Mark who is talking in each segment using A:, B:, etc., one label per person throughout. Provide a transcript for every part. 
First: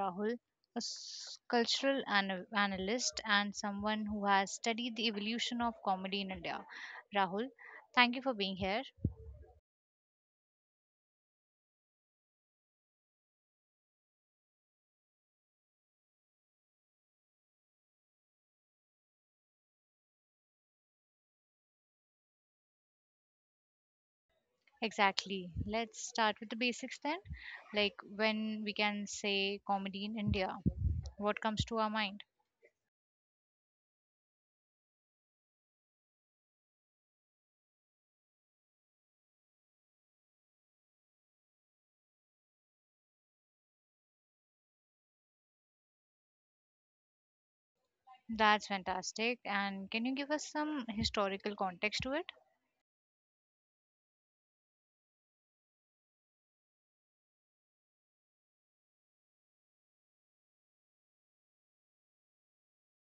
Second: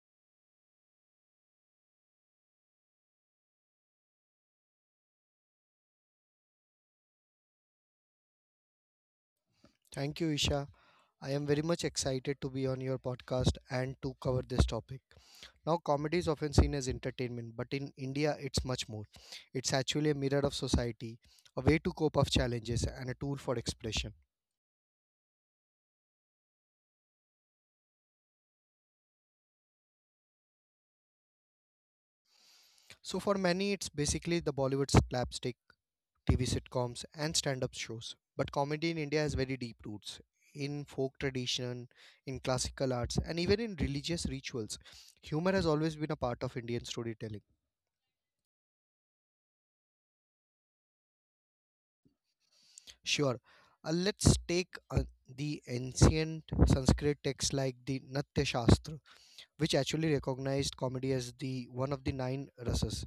A: Rahul, a cultural analyst and someone who has studied the evolution of comedy in India. Rahul, thank you for being here.
B: Thank you, Isha. I am very much excited to be on your podcast and to cover this topic. Now, comedy is often seen as entertainment, but in India, it's much more. It's actually a mirror of society, a way to cope up challenges, and a tool for expression.
A: Exactly. Let's start with the basics then. Like when we can say comedy in India, what comes to our mind?
B: So for many, it's basically the Bollywood slapstick, TV sitcoms, and stand-up shows. But comedy in India has very deep roots in folk tradition, in classical arts, and even in religious rituals. Humor has always been a part of Indian storytelling.
A: That's fantastic. And can you give us some historical context to it?
B: Sure, let's take the ancient Sanskrit texts like the Natya Shastra which actually recognized comedy as the one of the nine rases,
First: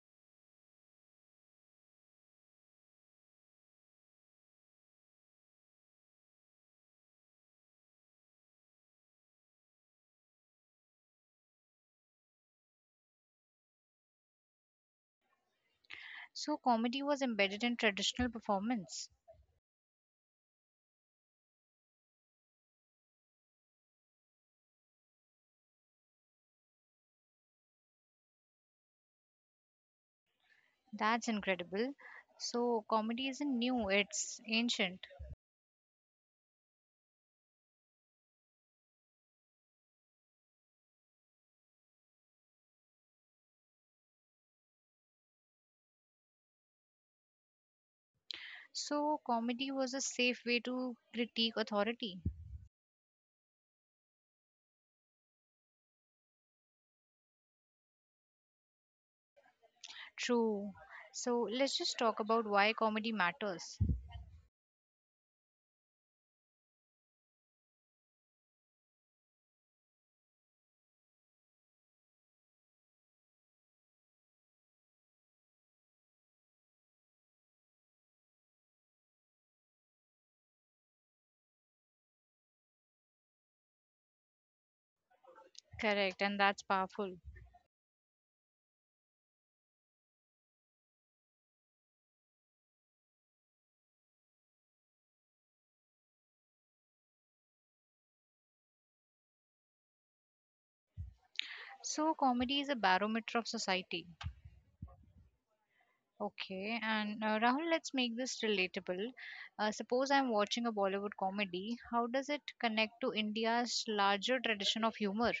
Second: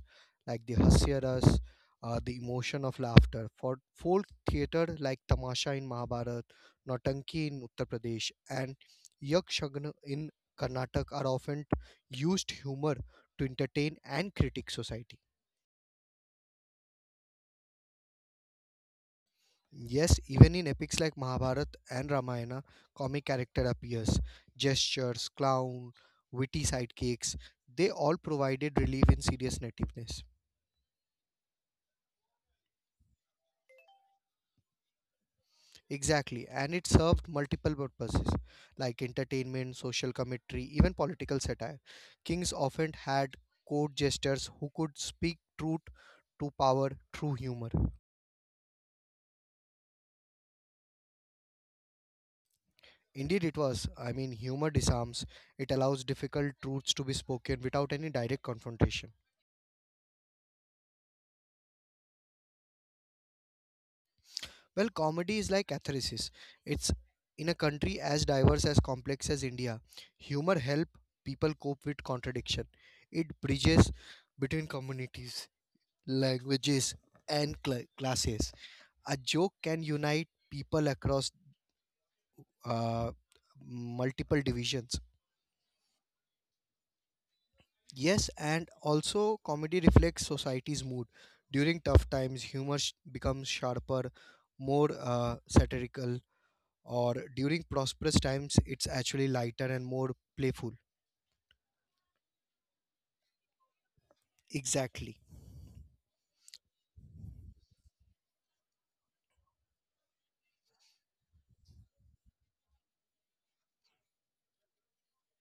B: like the hasya ras, the emotion of laughter. For folk theater like Tamasha in Mahabharat, Nautanki in Uttar Pradesh, and yakshagna in Karnataka are often used humor to entertain and critique society.
A: So, comedy was embedded in traditional performance.
B: Yes, even in epics like Mahabharat and Ramayana, comic character appears. Gestures, clown, witty sidekicks, they all provided relief in serious nativeness.
A: That's incredible. So, comedy isn't new, it's ancient.
B: Exactly, and it served multiple purposes like entertainment, social commentary, even political satire. Kings often had court jesters who could speak truth to power through humor.
A: So, comedy was a safe way to critique authority.
B: Indeed, it was. I mean, humor disarms, it allows difficult truths to be spoken without any direct confrontation.
A: True. So, let's just talk about why comedy matters.
B: Well, comedy is like atheresis. It's in a country as diverse as complex as India, humor help people cope with contradiction. It bridges between communities languages, and classes. A joke can unite people across uh, multiple divisions.
A: Correct, and that's powerful.
B: Yes, and also comedy reflects society's mood. During tough times, humor becomes sharper, more satirical, or during prosperous times, it's actually lighter and more playful.
A: So, comedy is a barometer of society.
B: Exactly.
A: Okay, and Rahul, let's make this relatable. Suppose I'm watching a Bollywood comedy. How does it connect to India's larger tradition of humor?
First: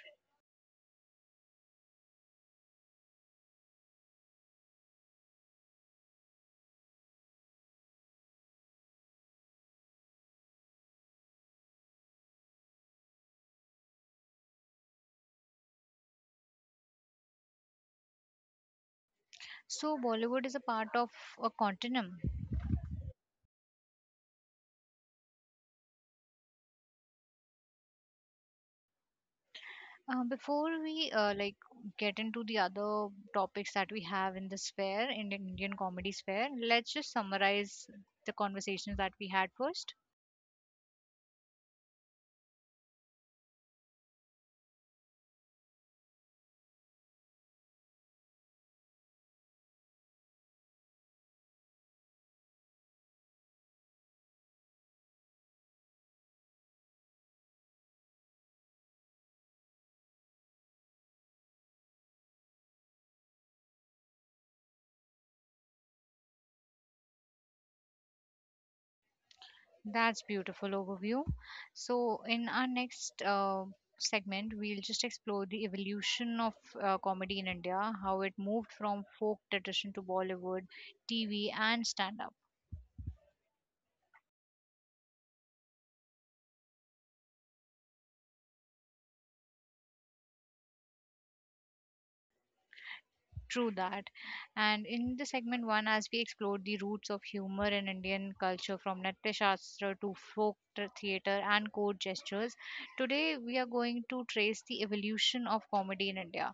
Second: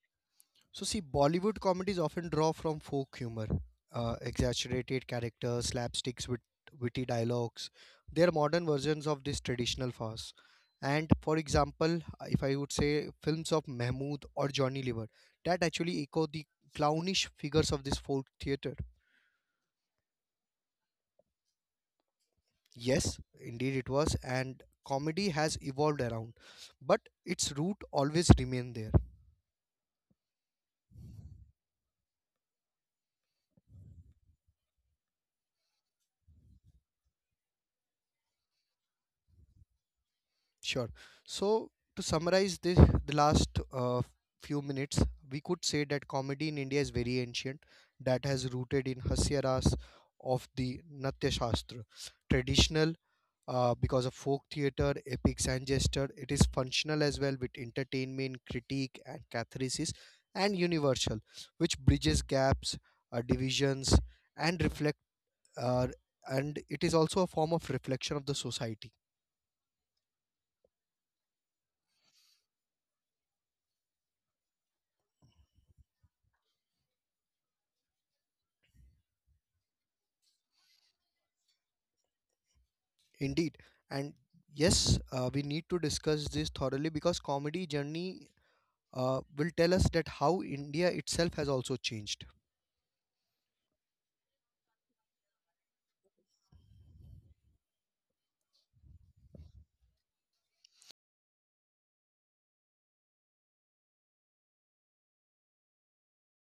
B: So, see, Bollywood comedies often draw from folk humor, exaggerated characters, slapsticks with witty dialogues. They are modern versions of this traditional farce. And for example, if I would say films of Mahmood or Johnny Lever, that actually echo the clownish figures of this folk theater.
A: So, Bollywood is a part of a continuum.
B: Yes, indeed it was, and comedy has evolved around, but its root always remained there.
A: Before we get into the other topics that we have in the sphere, in the Indian comedy sphere, let's just summarize the conversations that we had first.
B: Sure. So, to summarize this, the last few minutes, we could say that comedy in India is very ancient, that has rooted in Hasya Ras of the Natya Shastra. Traditional, because of folk theatre, epics, and gesture, it is functional as well with entertainment, critique, and catharsis, and universal, which bridges gaps, divisions, and reflect. Uh, and it is also a form of reflection of the society.
A: That's beautiful overview. So in our next segment, we'll just explore the evolution of comedy in India, how it moved from folk tradition to Bollywood, TV, and stand-up.
B: Indeed. And yes, we need to discuss this thoroughly because comedy journey will tell us that how India itself has also changed.
A: True that. And in the segment one, as we explored the roots of humor in Indian culture, from Natya Shastra to folk theater and court gestures, today we are going to trace the evolution of comedy in India.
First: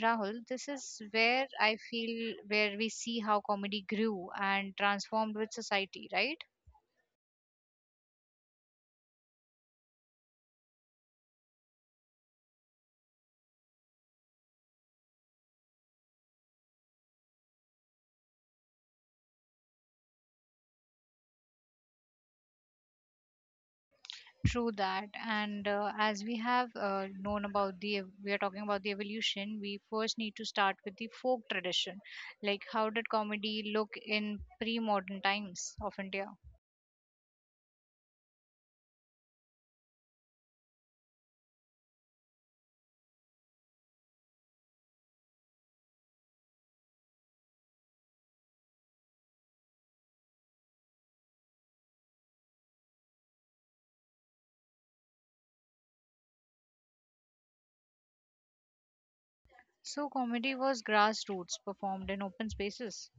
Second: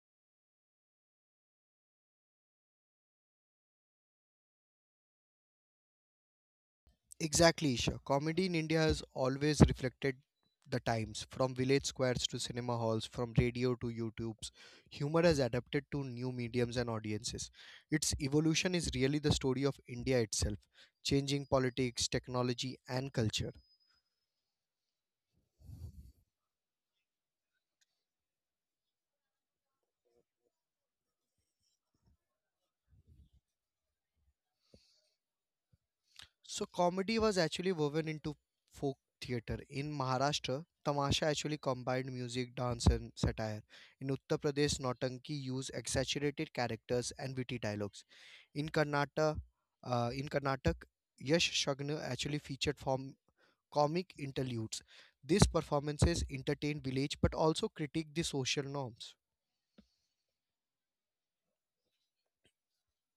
A: Rahul, this is where I feel where we see how comedy grew and transformed with society, right?
B: Exactly, Isha. Comedy in India has always reflected the times from village squares to cinema halls, from radio to YouTubes. Humor has adapted to new mediums and audiences. Its evolution is really the story of India itself, changing politics, technology, and culture.
A: True that. And as we have known about we are talking about the evolution, we first need to start with the folk tradition. Like, how did comedy look in pre modern times of India?
B: So comedy was actually woven into folk theater. In Maharashtra, Tamasha actually combined music, dance, and satire. In Uttar Pradesh, Nautanki used exaggerated characters and witty dialogues. In Karnataka, in Karnataka, Yash Shagna actually featured form comic interludes. These performances entertained village but also critiqued the social norms.
A: So, comedy was grassroots, performed in open spaces.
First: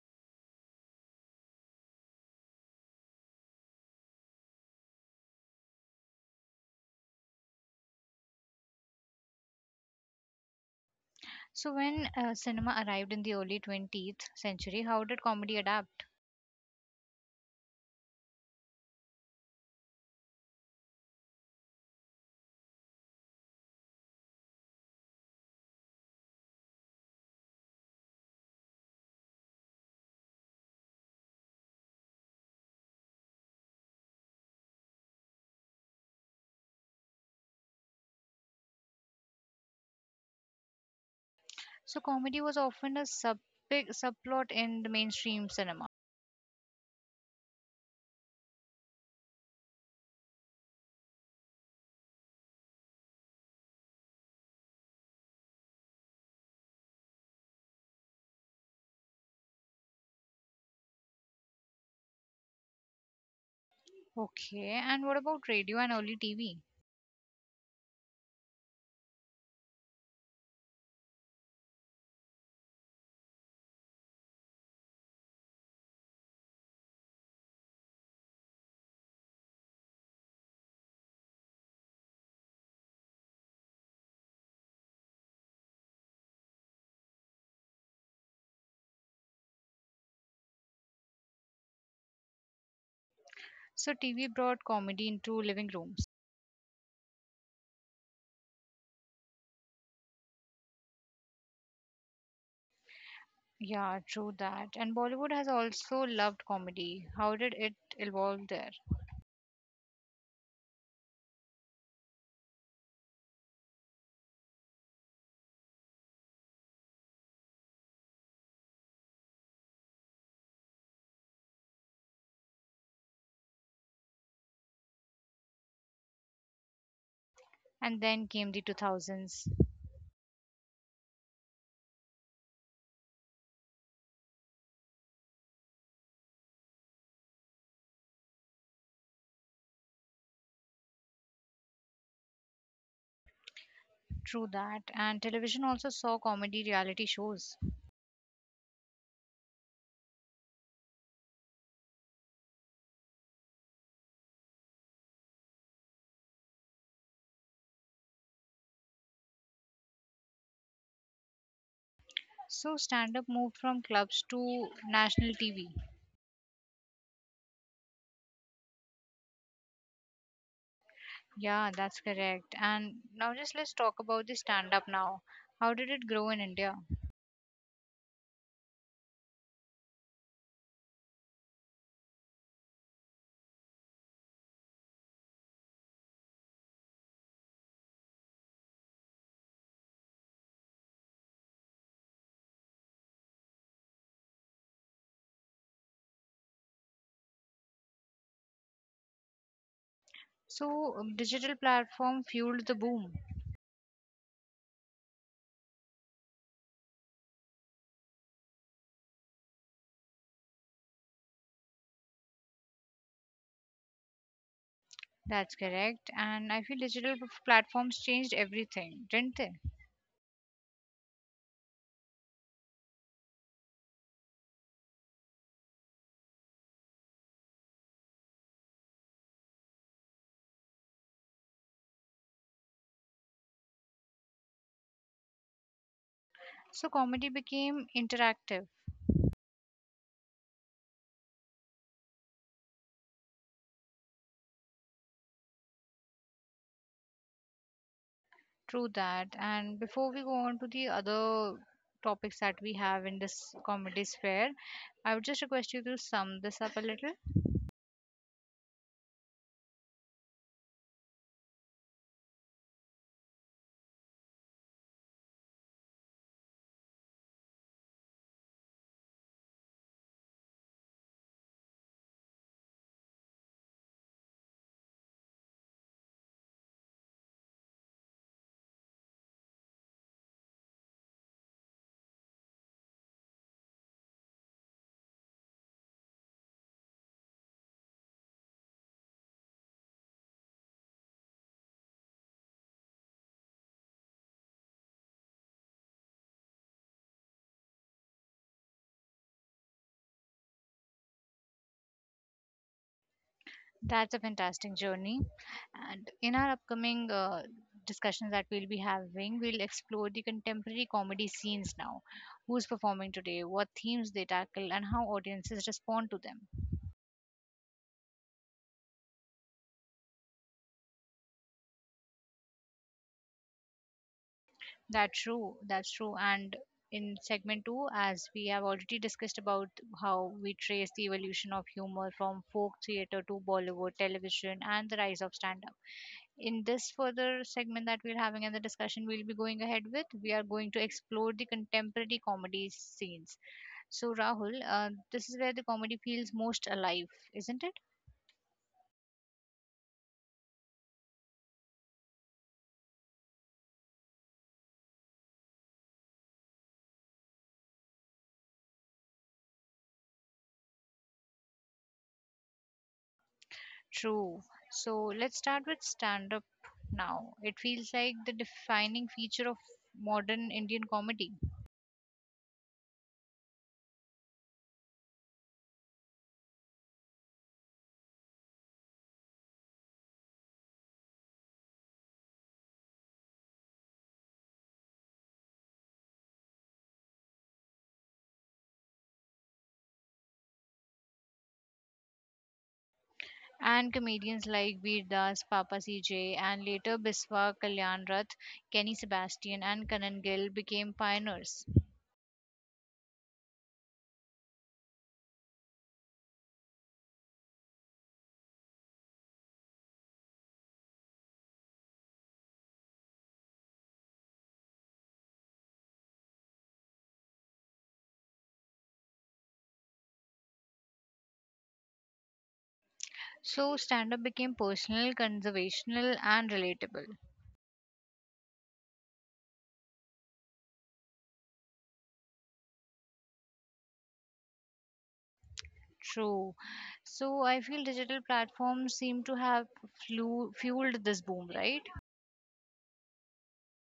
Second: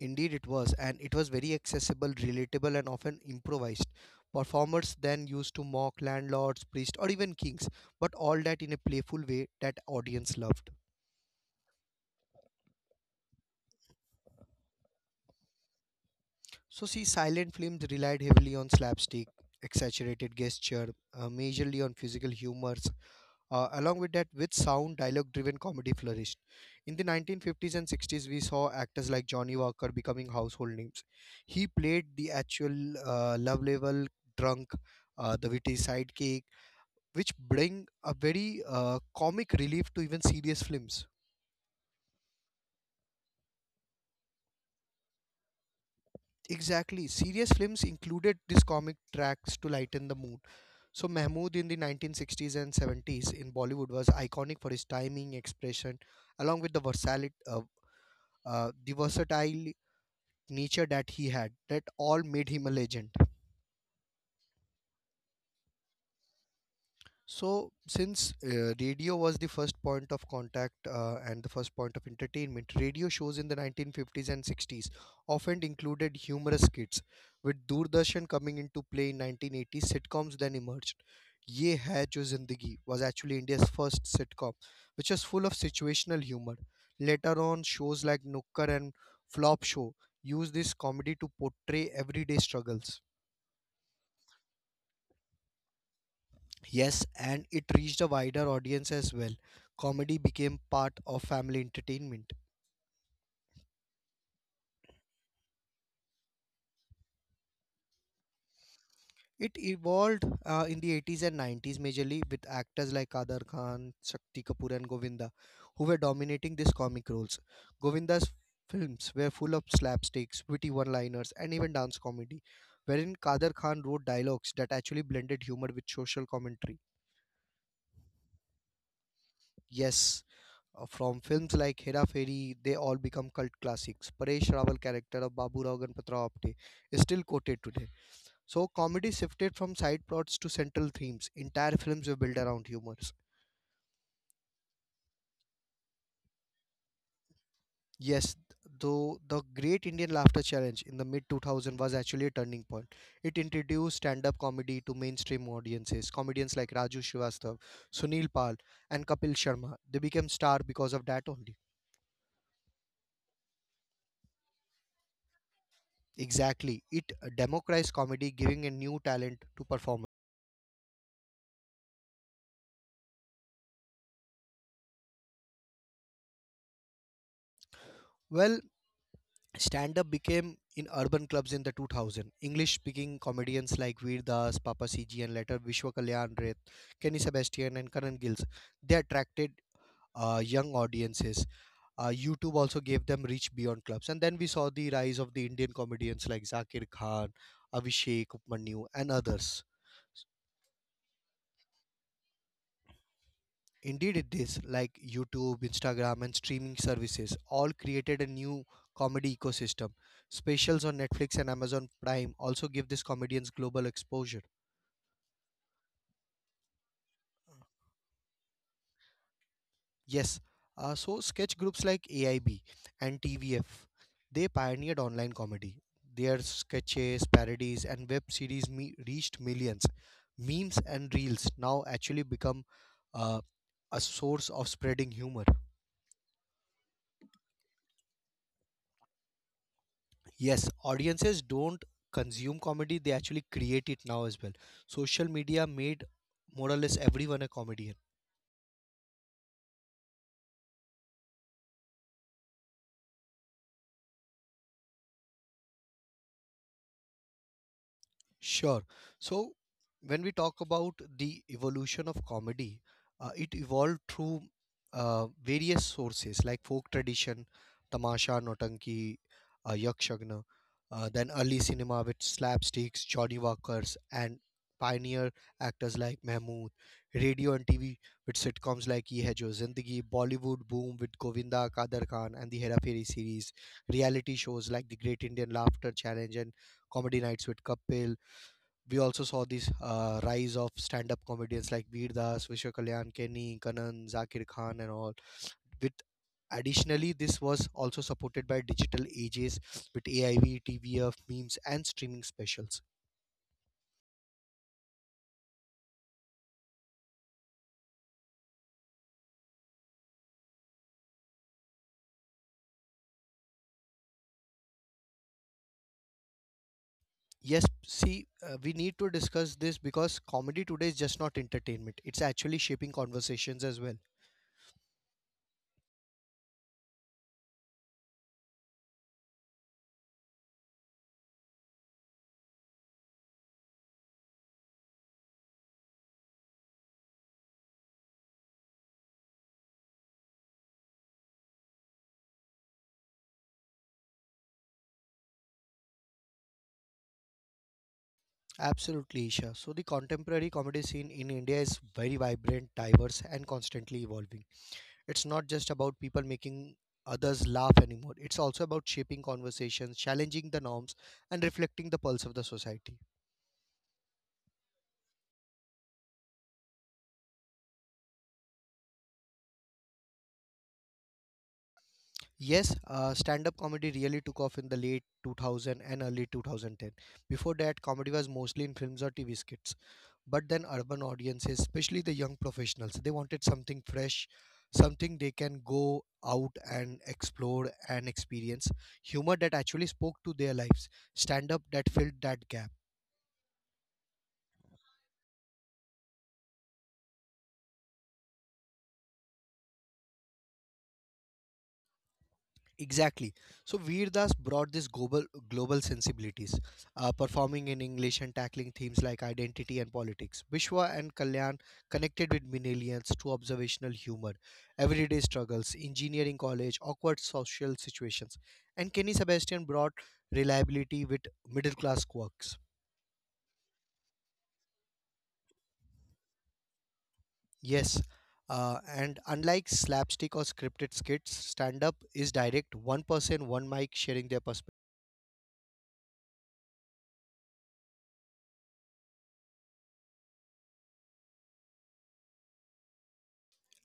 B: Indeed, it was, and it was very accessible, relatable, and often improvised. Performers then used to mock landlords, priests, or even kings, but all that in a playful way that audience loved.
A: So, when cinema arrived in the early 20th century, how did comedy adapt?
B: So, see, silent films relied heavily on slapstick, exaggerated gesture, majorly on physical humors, along with that, with sound, dialogue driven comedy flourished. In the 1950s and 60s, we saw actors like Johnny Walker becoming household names. He played the actual love level drunk, the witty sidekick, which bring a very comic relief to even serious films.
A: So comedy was often a subplot in the mainstream cinema.
B: Exactly, serious films included these comic tracks to lighten the mood. So Mahmood in the 1960s and 70s in Bollywood was iconic for his timing, expression, along with the versatile nature that he had, that all made him a legend.
A: Okay, and what about radio and early TV?
B: So, since radio was the first point of contact and the first point of entertainment, radio shows in the 1950s and 60s often included humorous skits. With Doordarshan coming into play in 1980s, sitcoms then emerged. Ye Hai Jo Zindagi was actually India's first sitcom, which was full of situational humor. Later on, shows like Nukkar and Flop Show used this comedy to portray everyday struggles.
A: So TV brought comedy into living rooms.
B: Yes, and it reached a wider audience as well. Comedy became part of family entertainment.
A: Yeah, true that. And Bollywood has also loved comedy. How did it evolve there?
B: It evolved in the 80s and 90s majorly with actors like Kadar Khan, Shakti Kapoor, and Govinda, who were dominating these comic roles. Govinda's films were full of slapsticks, witty one liners, and even dance comedy, wherein Kadar Khan wrote dialogues that actually blended humor with social commentary.
A: And then came the 2000s.
B: Yes, from films like Hera Fairy, they all become cult classics. Paresh Rawal character of Babu Rao Ganpatra Apte is still quoted today. So comedy shifted from side plots to central themes. Entire films were built around humors.
A: True that. And television also saw comedy reality shows.
B: Yes, though the Great Indian Laughter Challenge in the mid 2000 was actually a turning point. It introduced stand-up comedy to mainstream audiences. Comedians like Raju Srivastav, Sunil Pal, and Kapil Sharma they became star because of that only.
A: So stand up moved from clubs to national TV.
B: Exactly. It democratized comedy, giving a new talent to performers.
A: Yeah, that's correct. And now just let's talk about the stand up now. How did it grow in India?
B: Well, stand up became in urban clubs in the 2000. English speaking comedians like Veer Das, Papa CG, and later Vishwa Kalyan Reth, Kenny Sebastian, and Karan Gills. They attracted young audiences. YouTube also gave them reach beyond clubs. And then we saw the rise of the Indian comedians like Zakir Khan, Abhishek Upmanyu, and others.
A: So digital platform fueled the boom.
B: Indeed, it is like YouTube, Instagram, and streaming services all created a new comedy ecosystem. Specials on Netflix and Amazon Prime also give these comedians global exposure.
A: That's correct. And I feel digital platforms changed everything, didn't they?
B: Yes, so sketch groups like AIB and TVF they pioneered online comedy. Their sketches, parodies, and reached millions. Memes and reels now actually become uh, a source of spreading humor.
A: So comedy became interactive.
B: Yes, audiences don't consume comedy, they actually create it now as well. Social media made more or less everyone a comedian.
A: True that. And before we go on to the other topics that we have in this comedy sphere, I would just request you to sum this up a little.
B: Sure. So, when we talk about the evolution of comedy, it evolved through various sources like folk tradition, tamasha, notanki, yakshagna, then early cinema with slapsticks, Johnny Walkers, and pioneer actors like Mahmood, radio and TV with sitcoms like Ye Hai Jo Zindagi, Bollywood boom with Govinda Kader Khan and the Hera Fairy series, reality shows like the Great Indian Laughter Challenge and Comedy Nights with Kapil. We also saw this rise of stand-up comedians like Veer Das, Vishwa Kalyan, Kenny, Kanan, Zakir Khan, and all. With additionally, this was also supported by digital ages with AIV, TVF, memes, and streaming specials.
A: That's a fantastic journey. And in our upcoming discussions that we'll be having, we'll explore the contemporary comedy scenes now. Who's performing today, what themes they tackle, and how audiences respond to them.
B: Yes, see, we need to discuss this because comedy today is just not entertainment; it's actually shaping conversations as well.
A: That's true. That's true. And in segment two, as we have already discussed about how we trace the evolution of humor from folk theater to Bollywood, television, and the rise of stand up. In this further segment that we're having and the discussion we'll be going ahead with, we are going to explore the contemporary comedy scenes. So, Rahul, this is where the comedy feels most alive, isn't it?
B: Absolutely, Isha. So the contemporary comedy scene in India is very vibrant, diverse, and constantly evolving. It's not just about people making others laugh anymore. It's also about shaping conversations, challenging the norms, and reflecting the pulse of the society.
A: True. So, let's start with stand up now. It feels like the defining feature of modern Indian comedy.
B: Yes, stand-up comedy really took off in the late 2000 and early 2010. Before that, comedy was mostly in films or TV skits. But then urban audiences, especially the young professionals, they wanted something fresh, something they can go out and explore and experience, humor that actually spoke to their lives, stand-up that filled that gap.
A: And comedians like Veer Das, Papa CJ, and later Biswa Kalyan Rath, Kenny Sebastian, and Kanan Gill became pioneers.
B: Exactly. So Veer Das brought this global sensibilities, performing in English and tackling themes like identity and politics. Bishwa and Kalyan connected with millennials through observational humor, everyday struggles, engineering college, awkward social situations, and Kenny Sebastian brought reliability with middle class quirks.
A: So stand up became personal, conservational, and relatable.
B: Yes. And unlike slapstick or scripted skits, stand up is direct, one person, one mic sharing their perspective.
A: True. So I feel digital platforms seem to have fueled this boom, right?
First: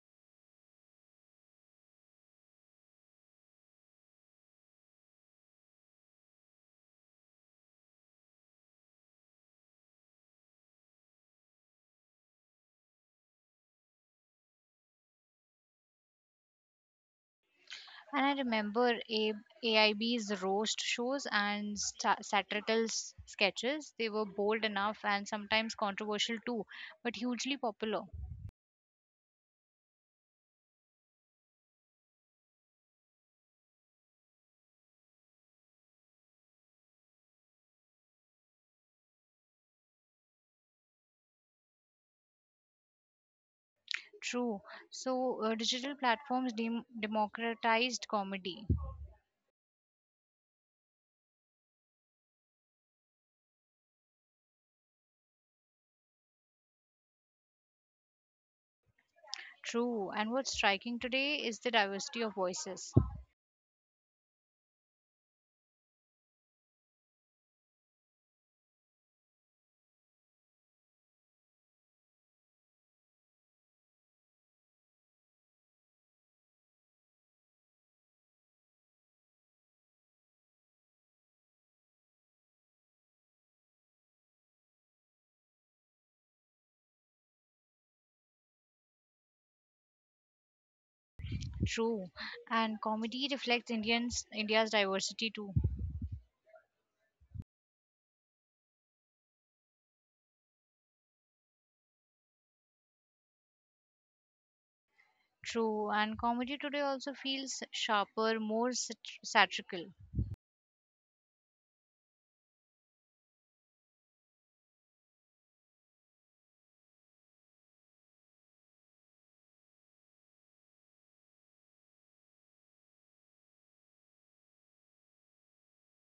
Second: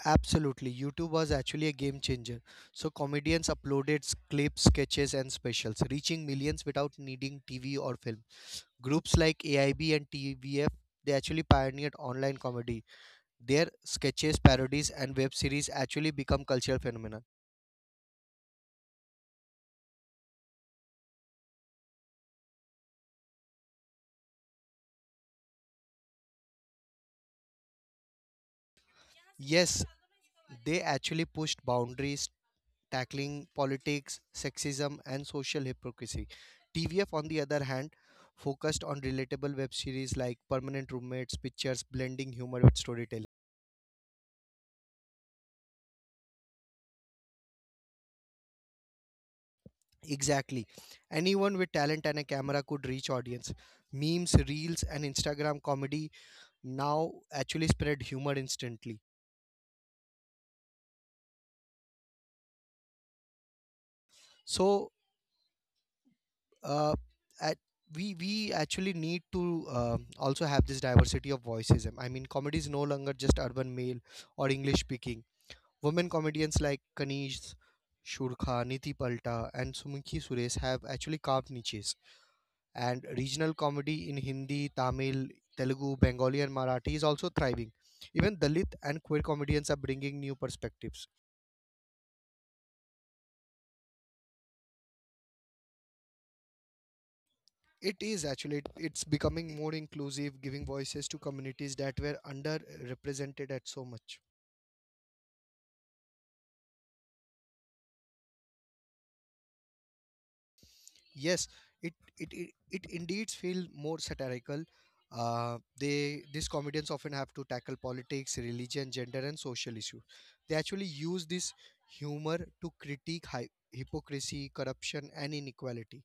B: Absolutely. YouTube was actually a game changer. So comedians uploaded clips, sketches, and specials, reaching millions without needing TV or film. Groups like AIB and TVF, they actually pioneered online comedy. Their sketches, parodies, and web series actually become cultural phenomena.
A: And I remember AIB's roast shows and sta satirical sketches. They were bold enough and sometimes controversial too, but hugely popular.
B: Yes, they actually pushed boundaries, tackling politics, sexism, and social hypocrisy. TVF, on the other hand, focused on relatable web series like Permanent Roommates, Pictures, blending humor with storytelling.
A: True. So digital platforms democratized comedy.
B: Exactly. Anyone with talent and a camera could reach audience. Memes, reels, and Instagram comedy now actually spread humor instantly.
A: True. And what's striking today is the diversity of voices.
B: So, uh, at, we actually need to also have this diversity of voices. I mean, comedy is no longer just urban male or English speaking. Women comedians like Kanish Shurkha, Niti Palta, and Sumukhi Suresh have actually carved niches. And regional comedy in Hindi, Tamil, Telugu, Bengali, and Marathi is also thriving. Even Dalit and queer comedians are bringing new perspectives.
A: True, and comedy reflects Indians India's diversity too.
B: It is actually, it's becoming more inclusive, giving voices to communities that were underrepresented at so much.
A: True, and comedy today also feels sharper, more satirical.
B: Yes, it indeed feel more satirical. They these comedians often have to tackle politics, religion, gender, and social issues. They actually use this humor to critique hypocrisy, corruption, and inequality.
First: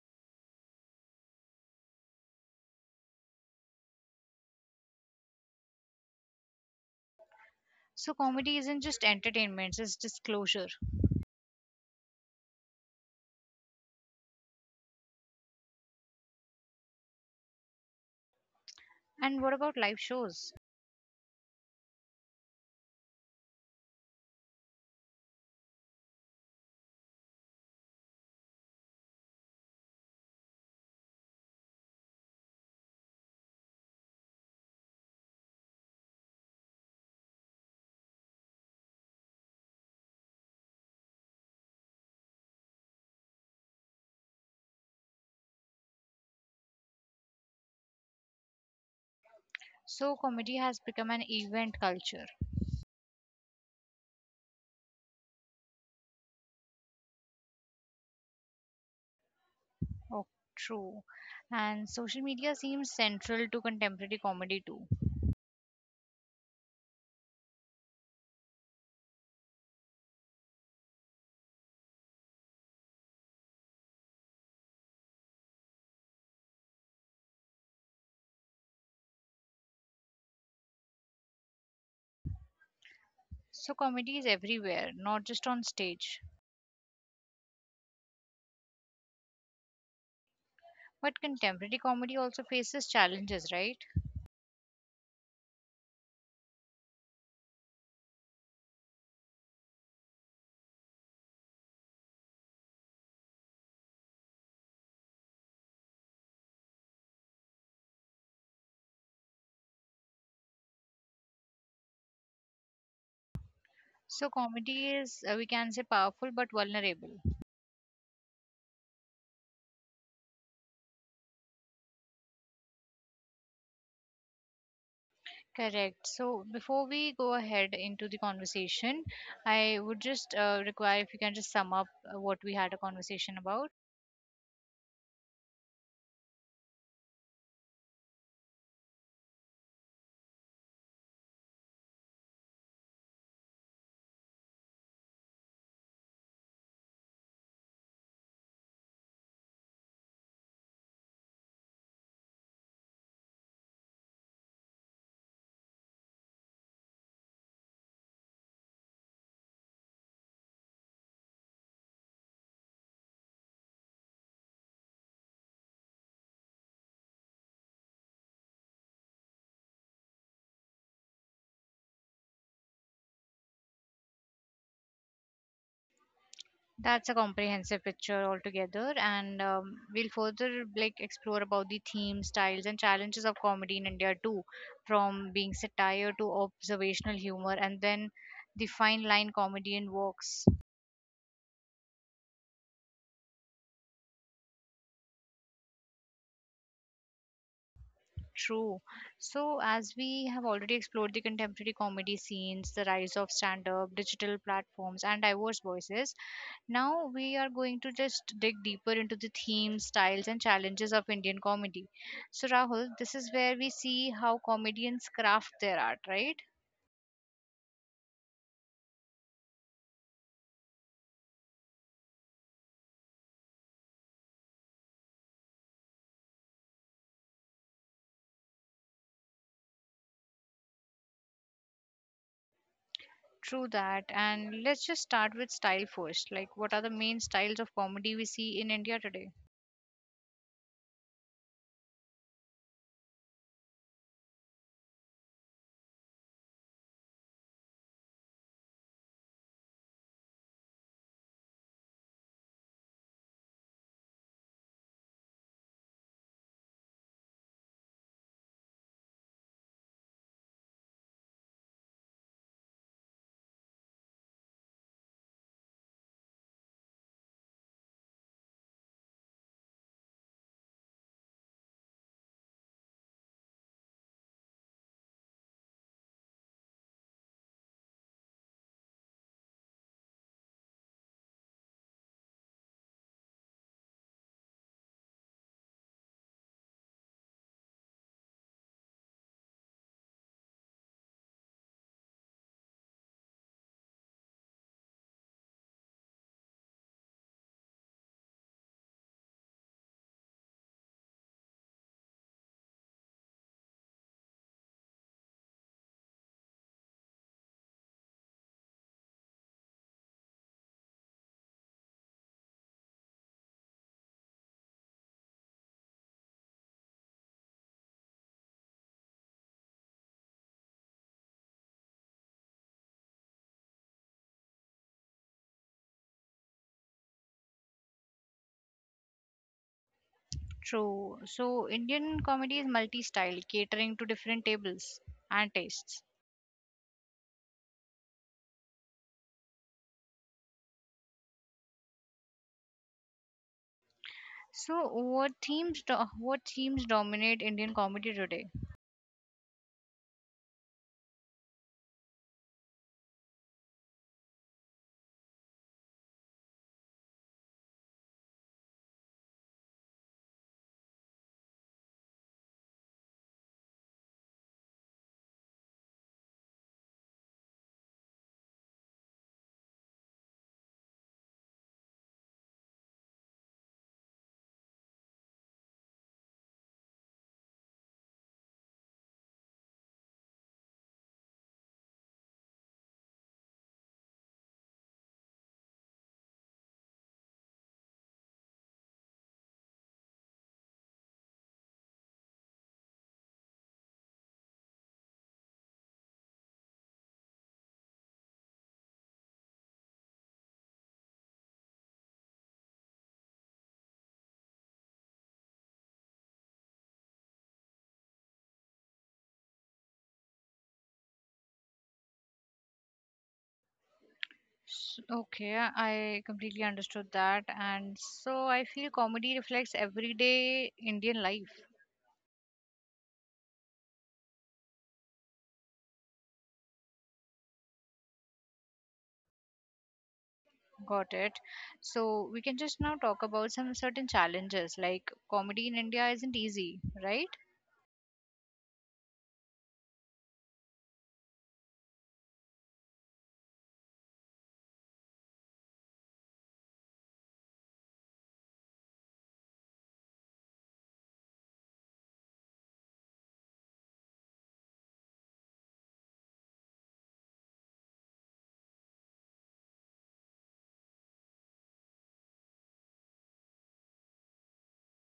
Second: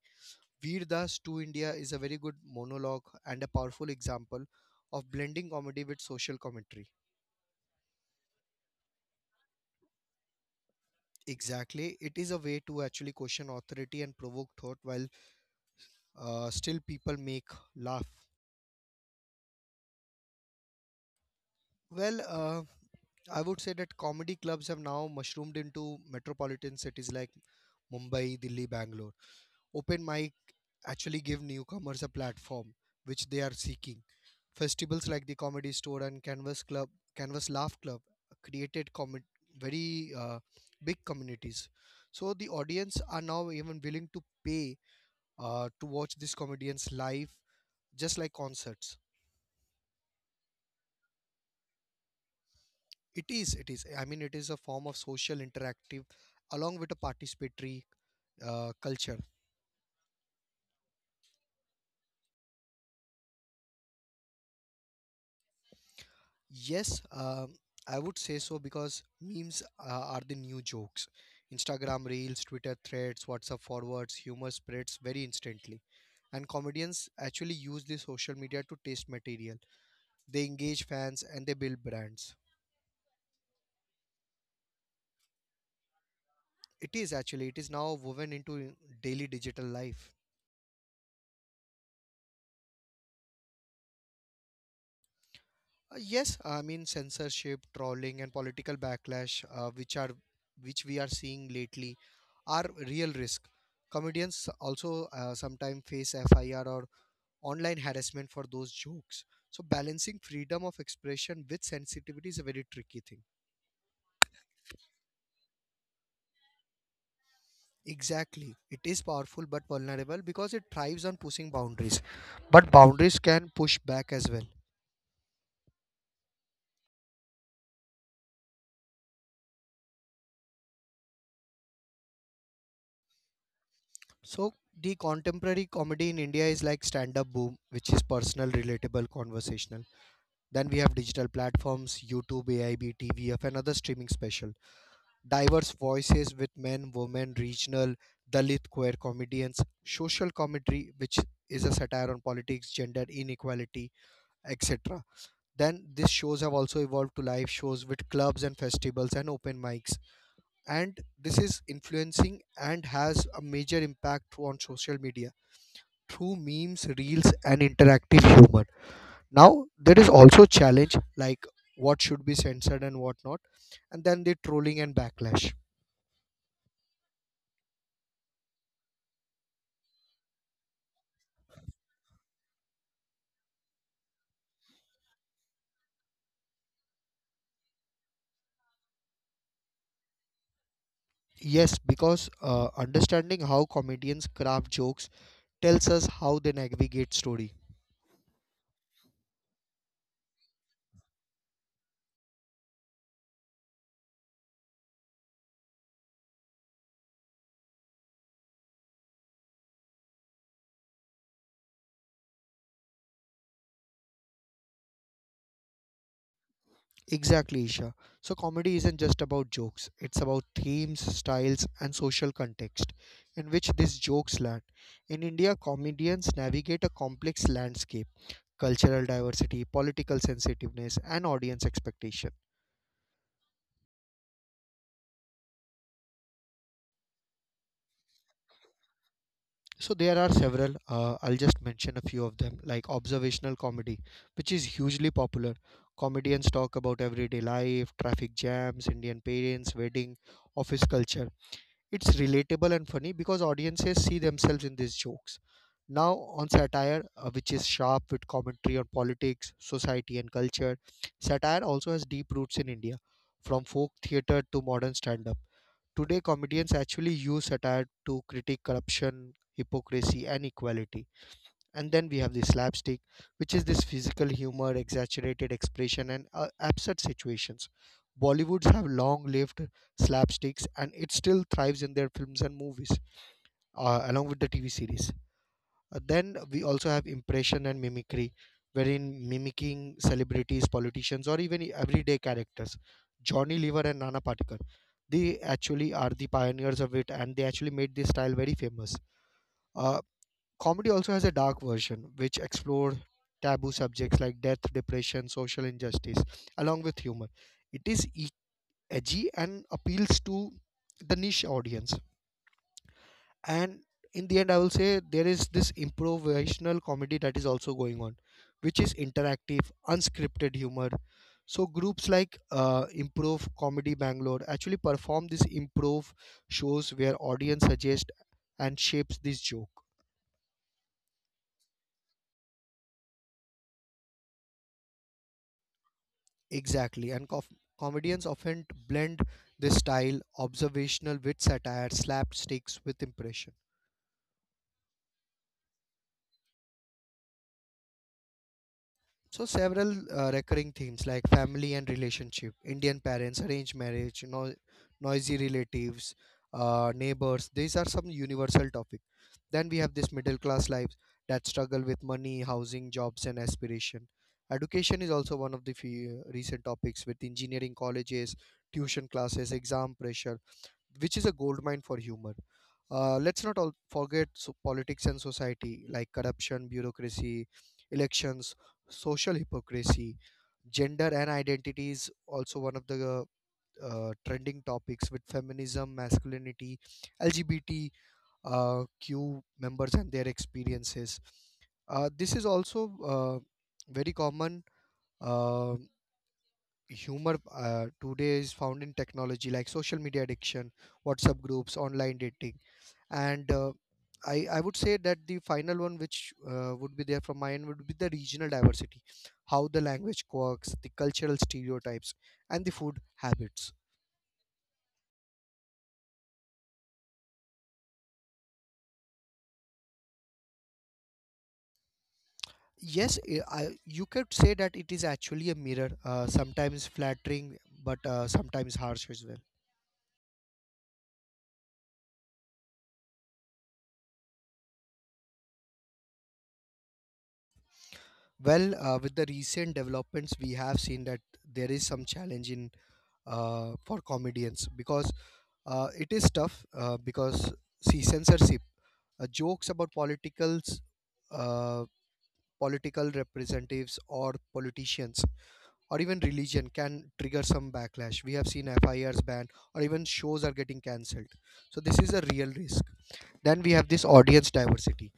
B: Veer Das to India is a very good monologue and a powerful example of blending comedy with social commentary.
A: So comedy isn't just entertainment; it's disclosure.
B: Exactly, it is a way to actually question authority and provoke thought while still people make laugh.
A: And what about live shows?
B: Well, uh, I would say that comedy clubs have now mushroomed into metropolitan cities like Mumbai, Delhi, Bangalore. Open mic actually give newcomers a platform which they are seeking. Festivals like the Comedy Store and Canvas Club, Canvas Laugh Club created com- very big communities. So the audience are now even willing to pay to watch these comedians live, just like concerts.
A: So comedy has become an event culture.
B: It is, it is. I mean, it is a form of social interactive along with a participatory culture.
A: Oh, true. And social media seems central to contemporary comedy too.
B: Yes, I would say so because memes are the new jokes. Instagram reels, Twitter threads, WhatsApp forwards, humor spreads very instantly. And comedians actually use the social media to taste material. They engage fans and they build brands.
A: So comedy is everywhere, not just on stage.
B: It is actually, it is now woven into daily digital life.
A: But contemporary comedy also faces challenges, right?
B: Yes, I mean censorship, trolling, and political backlash, which are which we are seeing lately, are real risk. Comedians also sometimes face FIR or online harassment for those jokes. So balancing freedom of expression with sensitivity is a very tricky thing.
A: So comedy is, we can say, powerful but vulnerable.
B: Exactly, it is powerful but vulnerable because it thrives on pushing boundaries, but boundaries can push back as well.
A: Correct. So before we go ahead into the conversation, I would just require if you can just sum up what we had a conversation about.
B: So the contemporary comedy in India is like stand-up boom, which is personal, relatable, conversational. Then we have digital platforms, YouTube, AIB, TVF, and other streaming special. Diverse voices with men, women, regional, Dalit, queer comedians, social commentary, which is a satire on politics, gender inequality, etc. Then these shows have also evolved to live shows with clubs and festivals and open mics. And this is influencing and has a major impact on social media through memes, reels, and interactive humor. Now there is also challenge like what should be censored and what not, and then the trolling and backlash.
A: That's a comprehensive picture altogether, and we'll further like explore about the themes, styles, and challenges of comedy in India too, from being satire to observational humor, and then the fine line comedian walks.
B: Yes, because understanding how comedians craft jokes tells us how they navigate story.
A: True. So, as we have already explored the contemporary comedy scenes, the rise of stand up, digital platforms, and diverse voices, now we are going to just dig deeper into the themes, styles, and challenges of Indian comedy. So, Rahul, this is where we see how comedians craft their art, right?
B: Exactly, Isha. So comedy isn't just about jokes, it's about themes, styles and social context in which these jokes land. In India, comedians navigate a complex landscape, cultural diversity, political sensitiveness, and audience expectation.
A: True that. And let's just start with style first. Like, what are the main styles of comedy we see in India today?
B: So there are several. I'll just mention a few of them, like observational comedy, which is hugely popular. Comedians talk about everyday life, traffic jams, Indian parents, wedding, office culture. It's relatable and funny because audiences see themselves in these jokes. Now on satire, which is sharp with commentary on politics, society, and culture. Satire also has deep roots in India, from folk theater to modern stand up. Today, comedians actually use satire to critique corruption, hypocrisy, and equality. And then we have the slapstick, which is this physical humor, exaggerated expression, and absurd situations. Bollywoods have long lived slapsticks and it still thrives in their films and movies, along with the TV series. Then we also have impression and mimicry, wherein mimicking celebrities, politicians, or even everyday characters. Johnny Lever and Nana Patekar, they actually are the pioneers of it, and they actually made this style very famous. Uh, Comedy also has a dark version, which explore taboo subjects like death, depression, social injustice, along with humor. It is edgy and appeals to the niche audience. And in the end, I will say there is this improvisational comedy that is also going on, which is interactive unscripted humor. So groups like improv comedy Bangalore actually perform these improv shows where audience suggests and shapes this joke.
A: True. So, Indian comedy is multi style, catering to different tables and tastes.
B: Exactly, comedians often blend this style, observational with satire, slapsticks with impression.
A: So, what themes dominate Indian comedy today?
B: So several recurring themes like family and relationship, Indian parents, arranged marriage, noisy relatives, neighbors. These are some universal topic. Then we have this middle class lives that struggle with money, housing, jobs, and aspiration. Education is also one of the few recent topics with engineering colleges, tuition classes, exam pressure, which is a gold mine for humor. Let's not all forget so politics and society like corruption, bureaucracy, elections, social hypocrisy, gender and identity is also one of the trending topics with feminism, masculinity, LGBT, Q members and their experiences. This is also very common. um Humor today is found in technology like social media addiction, WhatsApp groups, online dating, and I would say that the final one, which would be there from my end, would be the regional diversity, how the language works, the cultural stereotypes, and the food habits.
A: Okay, I completely understood that, and so I feel comedy reflects everyday Indian life.
B: Yes, you could say that it is actually a mirror, sometimes flattering but sometimes harsh as well.
A: Got it. So we can just now talk about some certain challenges, like comedy in India isn't easy, right?
B: With the recent developments, we have seen that there is some challenge in for comedians because it is tough because, see, censorship, jokes about politicals, uh, political representatives or politicians or even religion can trigger some backlash. We have seen FIRs banned, or even shows are getting cancelled. So this is a real risk. Then we have this audience diversity,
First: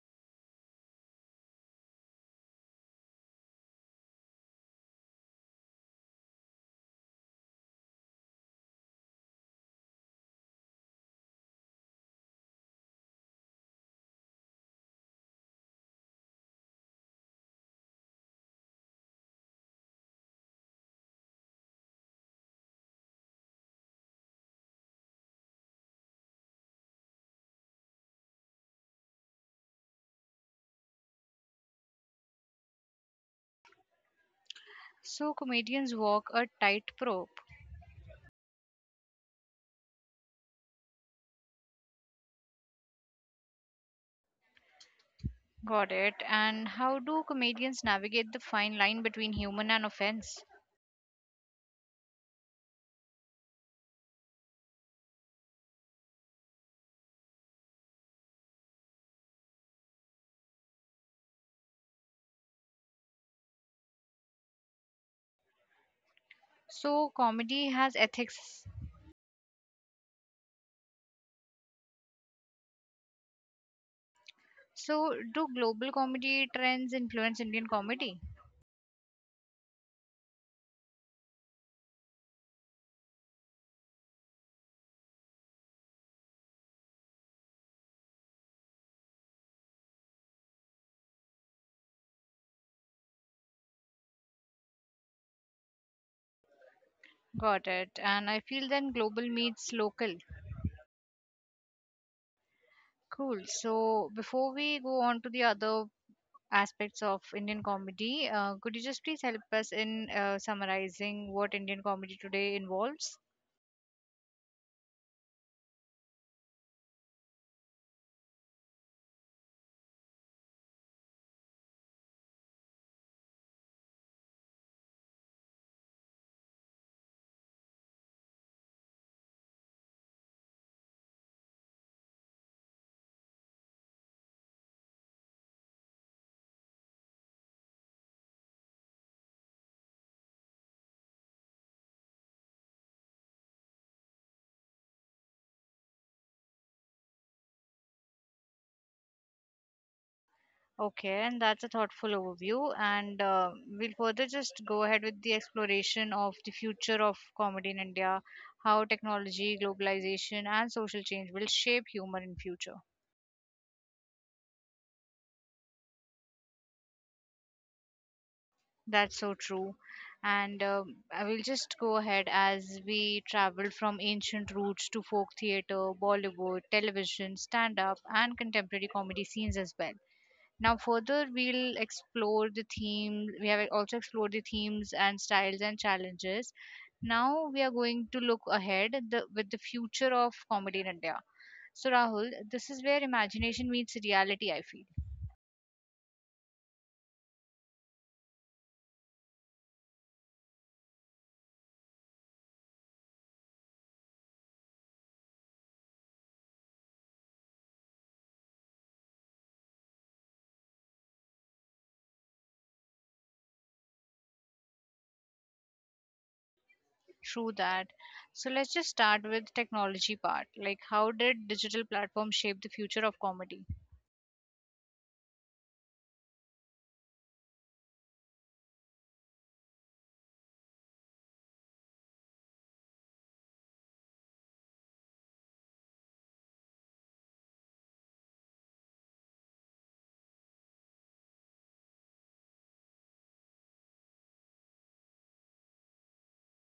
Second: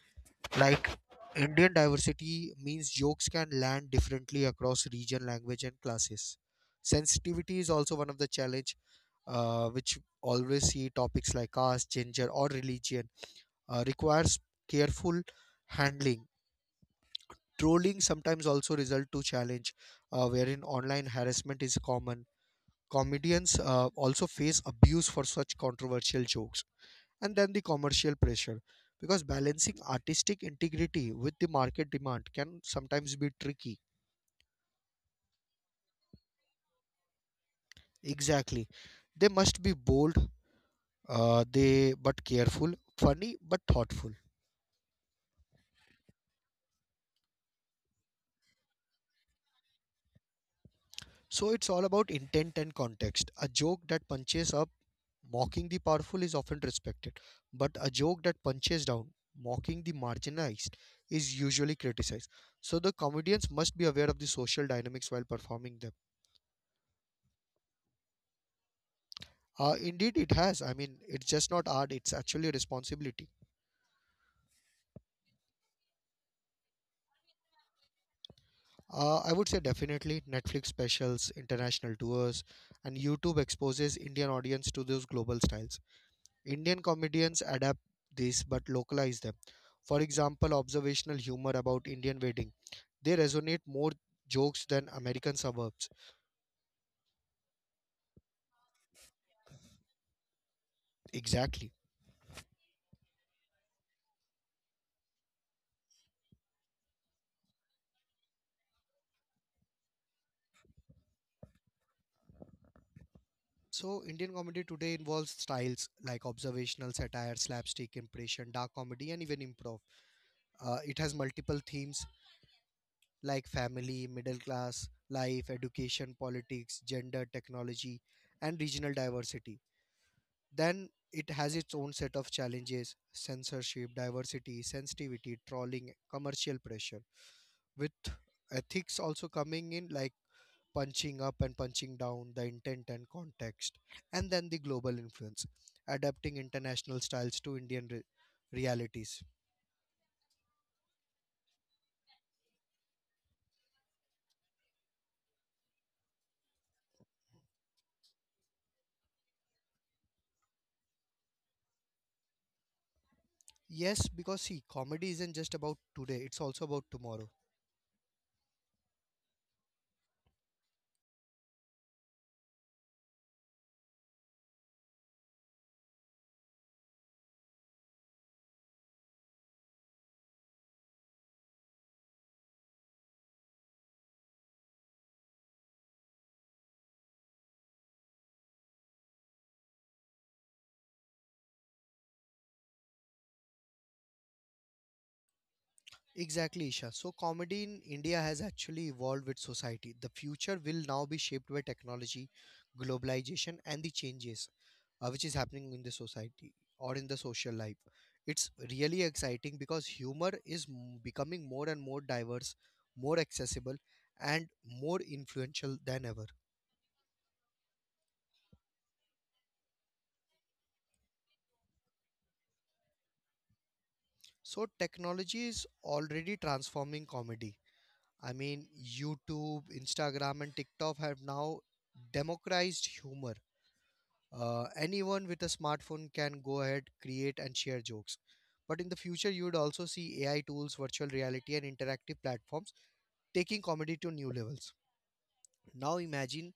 B: like Indian diversity means jokes can land differently across region, language, and classes. Sensitivity is also one of the challenge, which always see topics like caste, gender, or religion requires careful handling. Trolling sometimes also result to challenge, wherein online harassment is common. Comedians also face abuse for such controversial jokes. And then the commercial pressure, because balancing artistic integrity with the market demand can sometimes be tricky.
A: So comedians walk a tight rope.
B: Exactly. They must be bold, they but careful, funny but thoughtful.
A: Got it. And how do comedians navigate the fine line between human and offense?
B: So it's all about intent and context. A joke that punches up, mocking the powerful, is often respected, but a joke that punches down, mocking the marginalized, is usually criticized. So the comedians must be aware of the social dynamics while performing them.
A: So comedy has ethics.
B: Indeed, it has. I mean, it's just not art, it's actually a responsibility.
A: So, do global comedy trends influence Indian comedy?
B: I would say definitely Netflix specials, international tours, and YouTube exposes Indian audience to those global styles. Indian comedians adapt this but localize them. For example, observational humor about Indian wedding. They resonate more jokes than American suburbs.
A: Got it. And I feel then global meets local.
B: Exactly.
A: Cool. So, before we go on to the other aspects of Indian comedy, could you just please help us in summarizing what Indian comedy today involves?
B: So Indian comedy today involves styles like observational satire, slapstick, impression, dark comedy, and even improv. It has multiple themes like family, middle class, life, education, politics, gender, technology, and regional diversity. Then it has its own set of challenges: censorship, diversity, sensitivity, trolling, commercial pressure. With ethics also coming in, like punching up and punching down, the intent and context. And then the global influence, adapting international styles to Indian realities.
A: Okay, and that's a thoughtful overview. And we'll further just go ahead with the exploration of the future of comedy in India, how technology, globalization, and social change will shape humor in future.
B: Yes, because, see, comedy isn't just about today, it's also about tomorrow.
A: That's so true. And I will just go ahead as we travel from ancient roots to folk theater, Bollywood, television, stand up, and contemporary comedy scenes as well. Now, further, we'll explore the theme. We have also explored the themes and styles and challenges. Now, we are going to look ahead the, with the future of comedy in India. So, Rahul, this is where imagination meets reality, I feel.
B: Exactly, Isha. So comedy in India has actually evolved with society. The future will now be shaped by technology, globalization, and the changes which is happening in the society or in the social life. It's really exciting because humor is becoming more and more diverse, more accessible, and more influential than ever.
A: True that. So let's just start with technology part. Like how did digital platforms shape the future of comedy?
B: So technology is already transforming comedy. I mean, YouTube, Instagram, and TikTok have now democratized humor. Anyone with a smartphone can go ahead create and share jokes, but in the future you would also see AI tools, virtual reality, and interactive platforms taking comedy to new levels. Now imagine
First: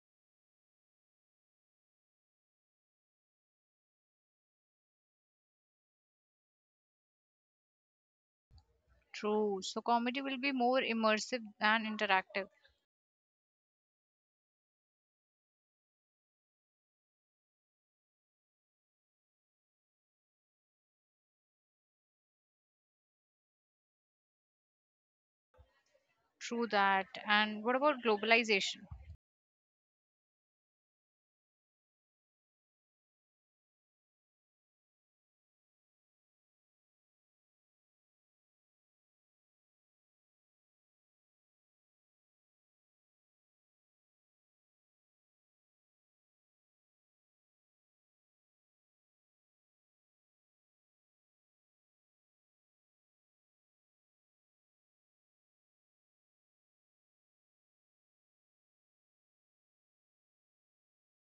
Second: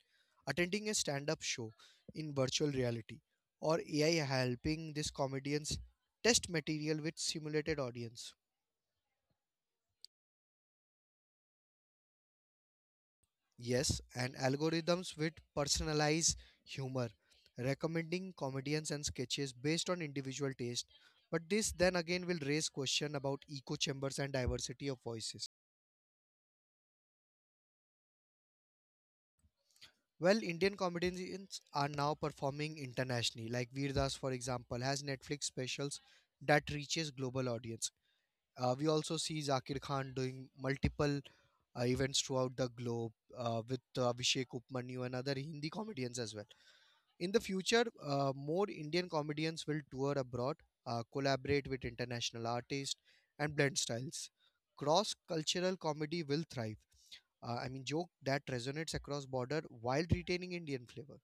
B: attending a stand-up show in virtual reality, or AI helping these comedians test material with simulated audience.
A: True. So comedy will be more immersive and interactive.
B: Yes, and algorithms with personalized humor, recommending comedians and sketches based on individual taste. But this then again will raise question about echo chambers and diversity of voices.
A: True that. And what about globalization?
B: Well, Indian comedians are now performing internationally. Like Veer Das, for example, has Netflix specials that reaches global audience. We also see Zakir Khan doing multiple events throughout the globe with Abhishek Upmanyu and other Hindi comedians as well. In the future, more Indian comedians will tour abroad, collaborate with international artists, and blend styles. Cross cultural comedy will thrive. I mean, joke that resonates across border while retaining Indian flavor.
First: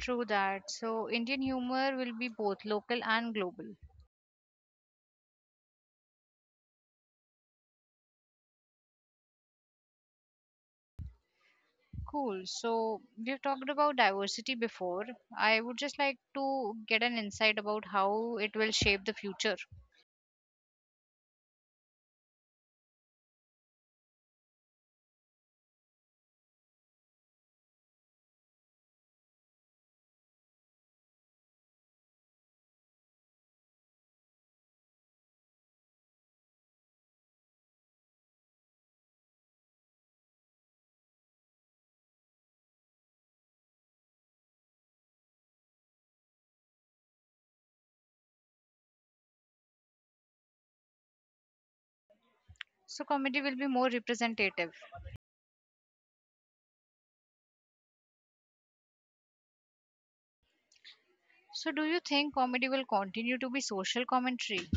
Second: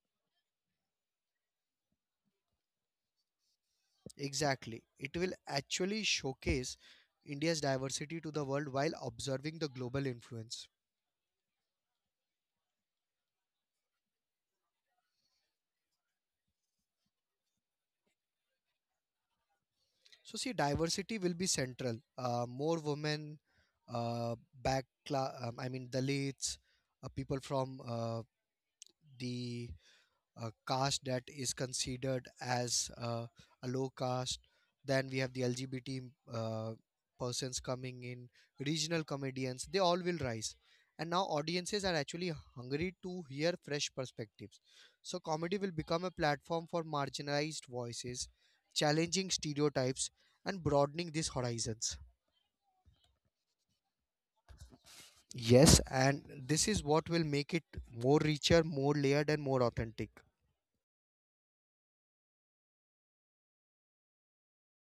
A: True. That. So Indian humor will be both local and global.
B: Exactly. It will actually showcase India's diversity to the world while observing the global influence.
A: Cool. So we've talked about diversity before. I would just like to get an insight about how it will shape the future.
B: So, see, diversity will be central. More women, uh, I mean, Dalits, people from the a caste that is considered as a low caste. Then we have the LGBT uh, persons coming in, regional comedians, they all will rise. And now audiences are actually hungry to hear fresh perspectives. So comedy will become a platform for marginalized voices, challenging stereotypes, and broadening these horizons.
A: So comedy will be more representative.
B: Yes, and this is what will make it more richer, more layered, and more authentic.
A: So, do you think comedy will continue to be social commentary?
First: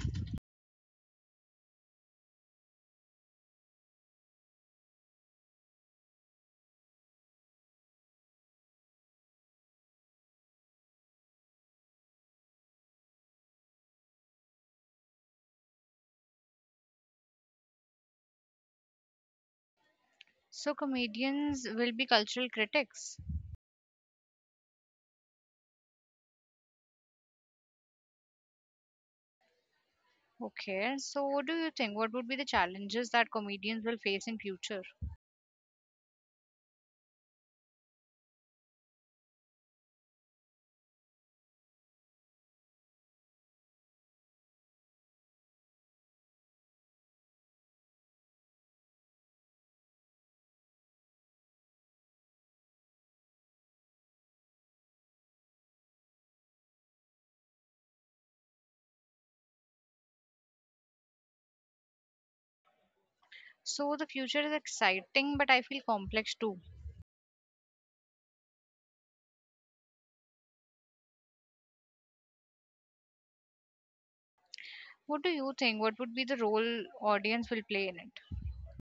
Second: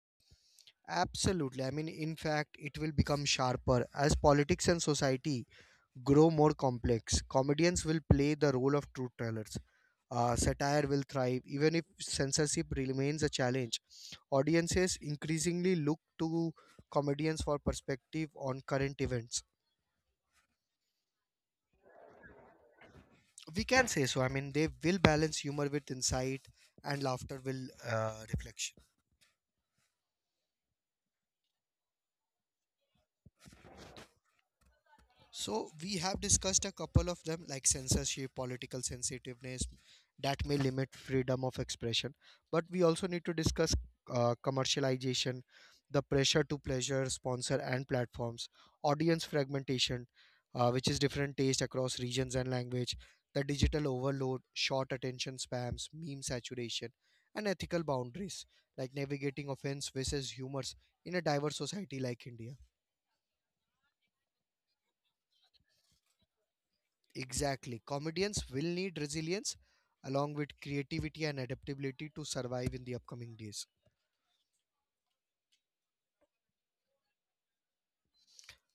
B: Absolutely. I mean, in fact, it will become sharper. As politics and society grow more complex, comedians will play the role of truth tellers. Satire will thrive. Even if censorship remains a challenge, audiences increasingly look to comedians for perspective on current events.
A: So, comedians will be cultural critics.
B: We can say so. I mean, they will balance humor with insight, and laughter will reflection.
A: Okay, so what do you think? What would be the challenges that comedians will face in future?
B: So we have discussed a couple of them, like censorship, political sensitiveness that may limit freedom of expression. But we also need to discuss commercialization, the pressure to pleasure sponsor and platforms, audience fragmentation, which is different taste across regions and language, the digital overload, short attention spams, meme saturation, and ethical boundaries like navigating offense versus humors in a diverse society like India.
A: So, the future is exciting, but I feel complex too.
B: Exactly. Comedians will need resilience along with creativity and adaptability to survive in the upcoming days.
A: What do you think? What would be the role audience will play in it?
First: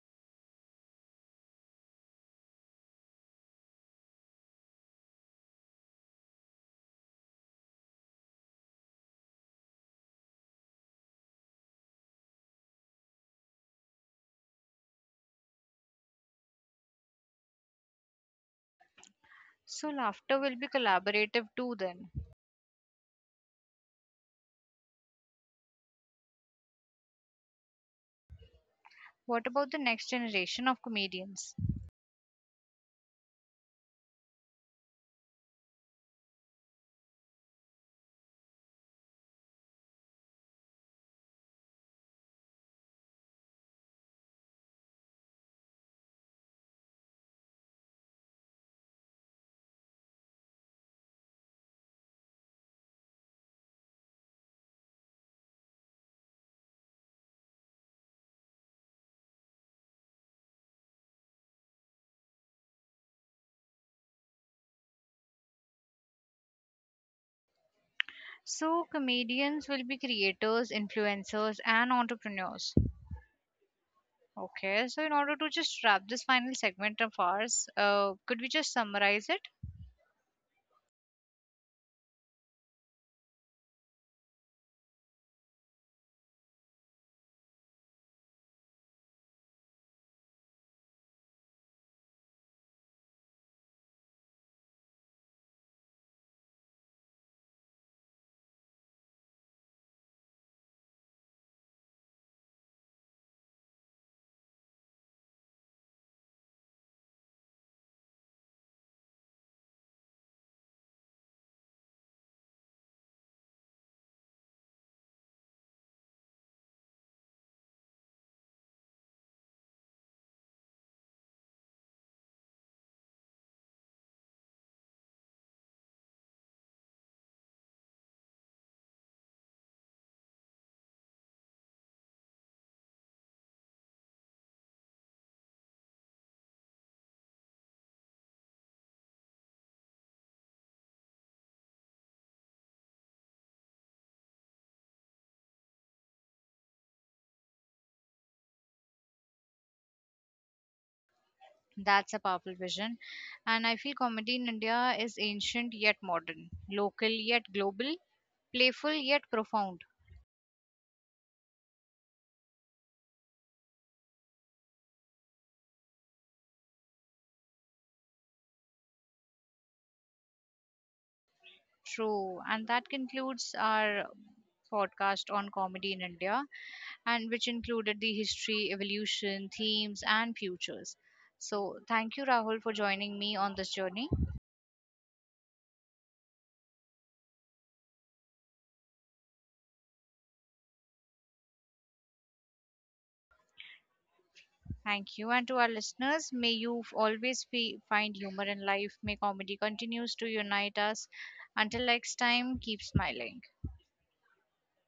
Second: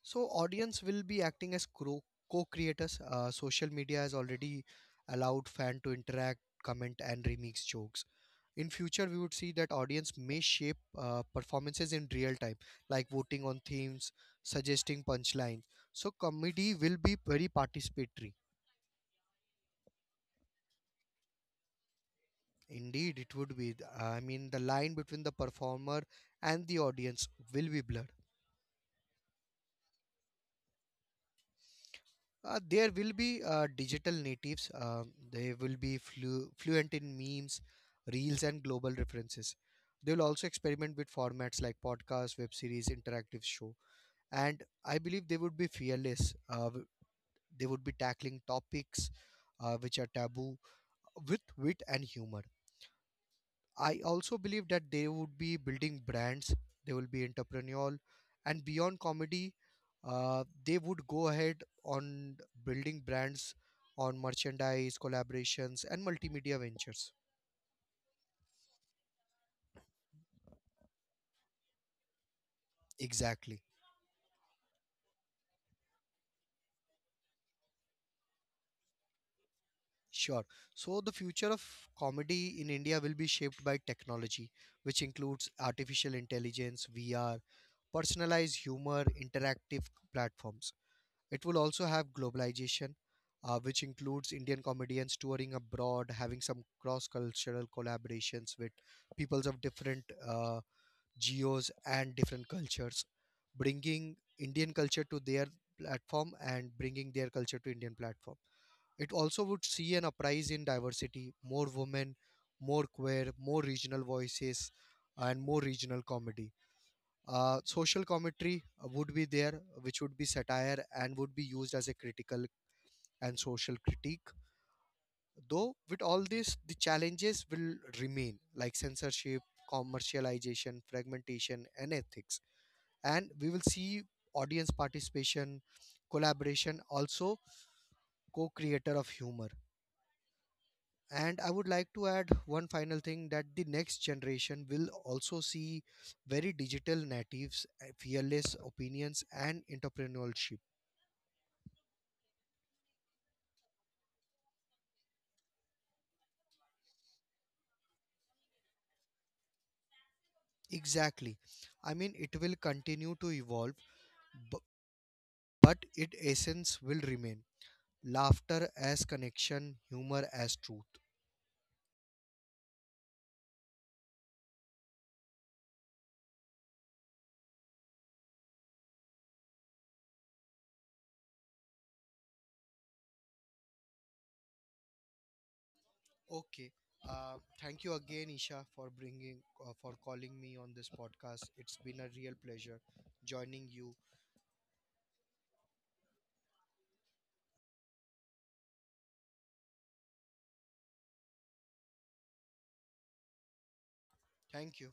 B: So audience will be acting as co-creators. Social media has already allowed fan to interact, comment, and remix jokes. In future, we would see that audience may shape performances in real time, like voting on themes, suggesting punchlines. So comedy will be very participatory.
A: So, laughter will be collaborative too then.
B: Indeed, it would be. I mean, the line between the performer and the audience will be blurred.
A: What about the next generation of comedians?
B: There will be digital natives. They will be fluent in memes, reels, and global references. They will also experiment with formats like podcasts, web series, interactive show, and I believe they would be fearless. They would be tackling topics which are taboo with wit and humor. I also believe that they would be building brands, they will be entrepreneurial, and beyond comedy, they would go ahead on building brands on merchandise, collaborations, and multimedia ventures.
A: So, comedians will be creators, influencers, and entrepreneurs.
B: Exactly.
A: Okay, so in order to just wrap this final segment of ours, could we just summarize it?
B: Sure. So the future of comedy in India will be shaped by technology, which includes artificial intelligence, VR, personalized humor, interactive platforms. It will also have globalization, which includes Indian comedians touring abroad, having some cross cultural collaborations with peoples of different geos and different cultures, bringing Indian culture to their platform and bringing their culture to Indian platform. It also would see an uprise in diversity, more women, more queer, more regional voices, and more regional comedy. Social commentary would be there, which would be satire and would be used as a critical and social critique. Though, with all this, the challenges will remain like censorship, commercialization, fragmentation, and ethics. And we will see audience participation, collaboration, also co creator of humor. And I would like to add one final thing, that the next generation will also see very digital natives, fearless opinions, and entrepreneurship.
A: That's a powerful vision. And I feel comedy in India is ancient yet modern, local yet global, playful yet profound.
B: Exactly. I mean, it will continue to evolve, bu- but its essence will remain laughter as connection, humor as truth.
A: True. And that concludes our podcast on comedy in India, and which included the history, evolution, themes, and futures. So, thank you, Rahul, for joining me on this journey.
B: Okay. Thank you again, Isha, for bringing, for calling me on this podcast. It's been a real pleasure joining you.
A: Thank you. And to our listeners, may you always find humor in life. May comedy continues to unite us. Until next time, keep smiling.
B: Thank you.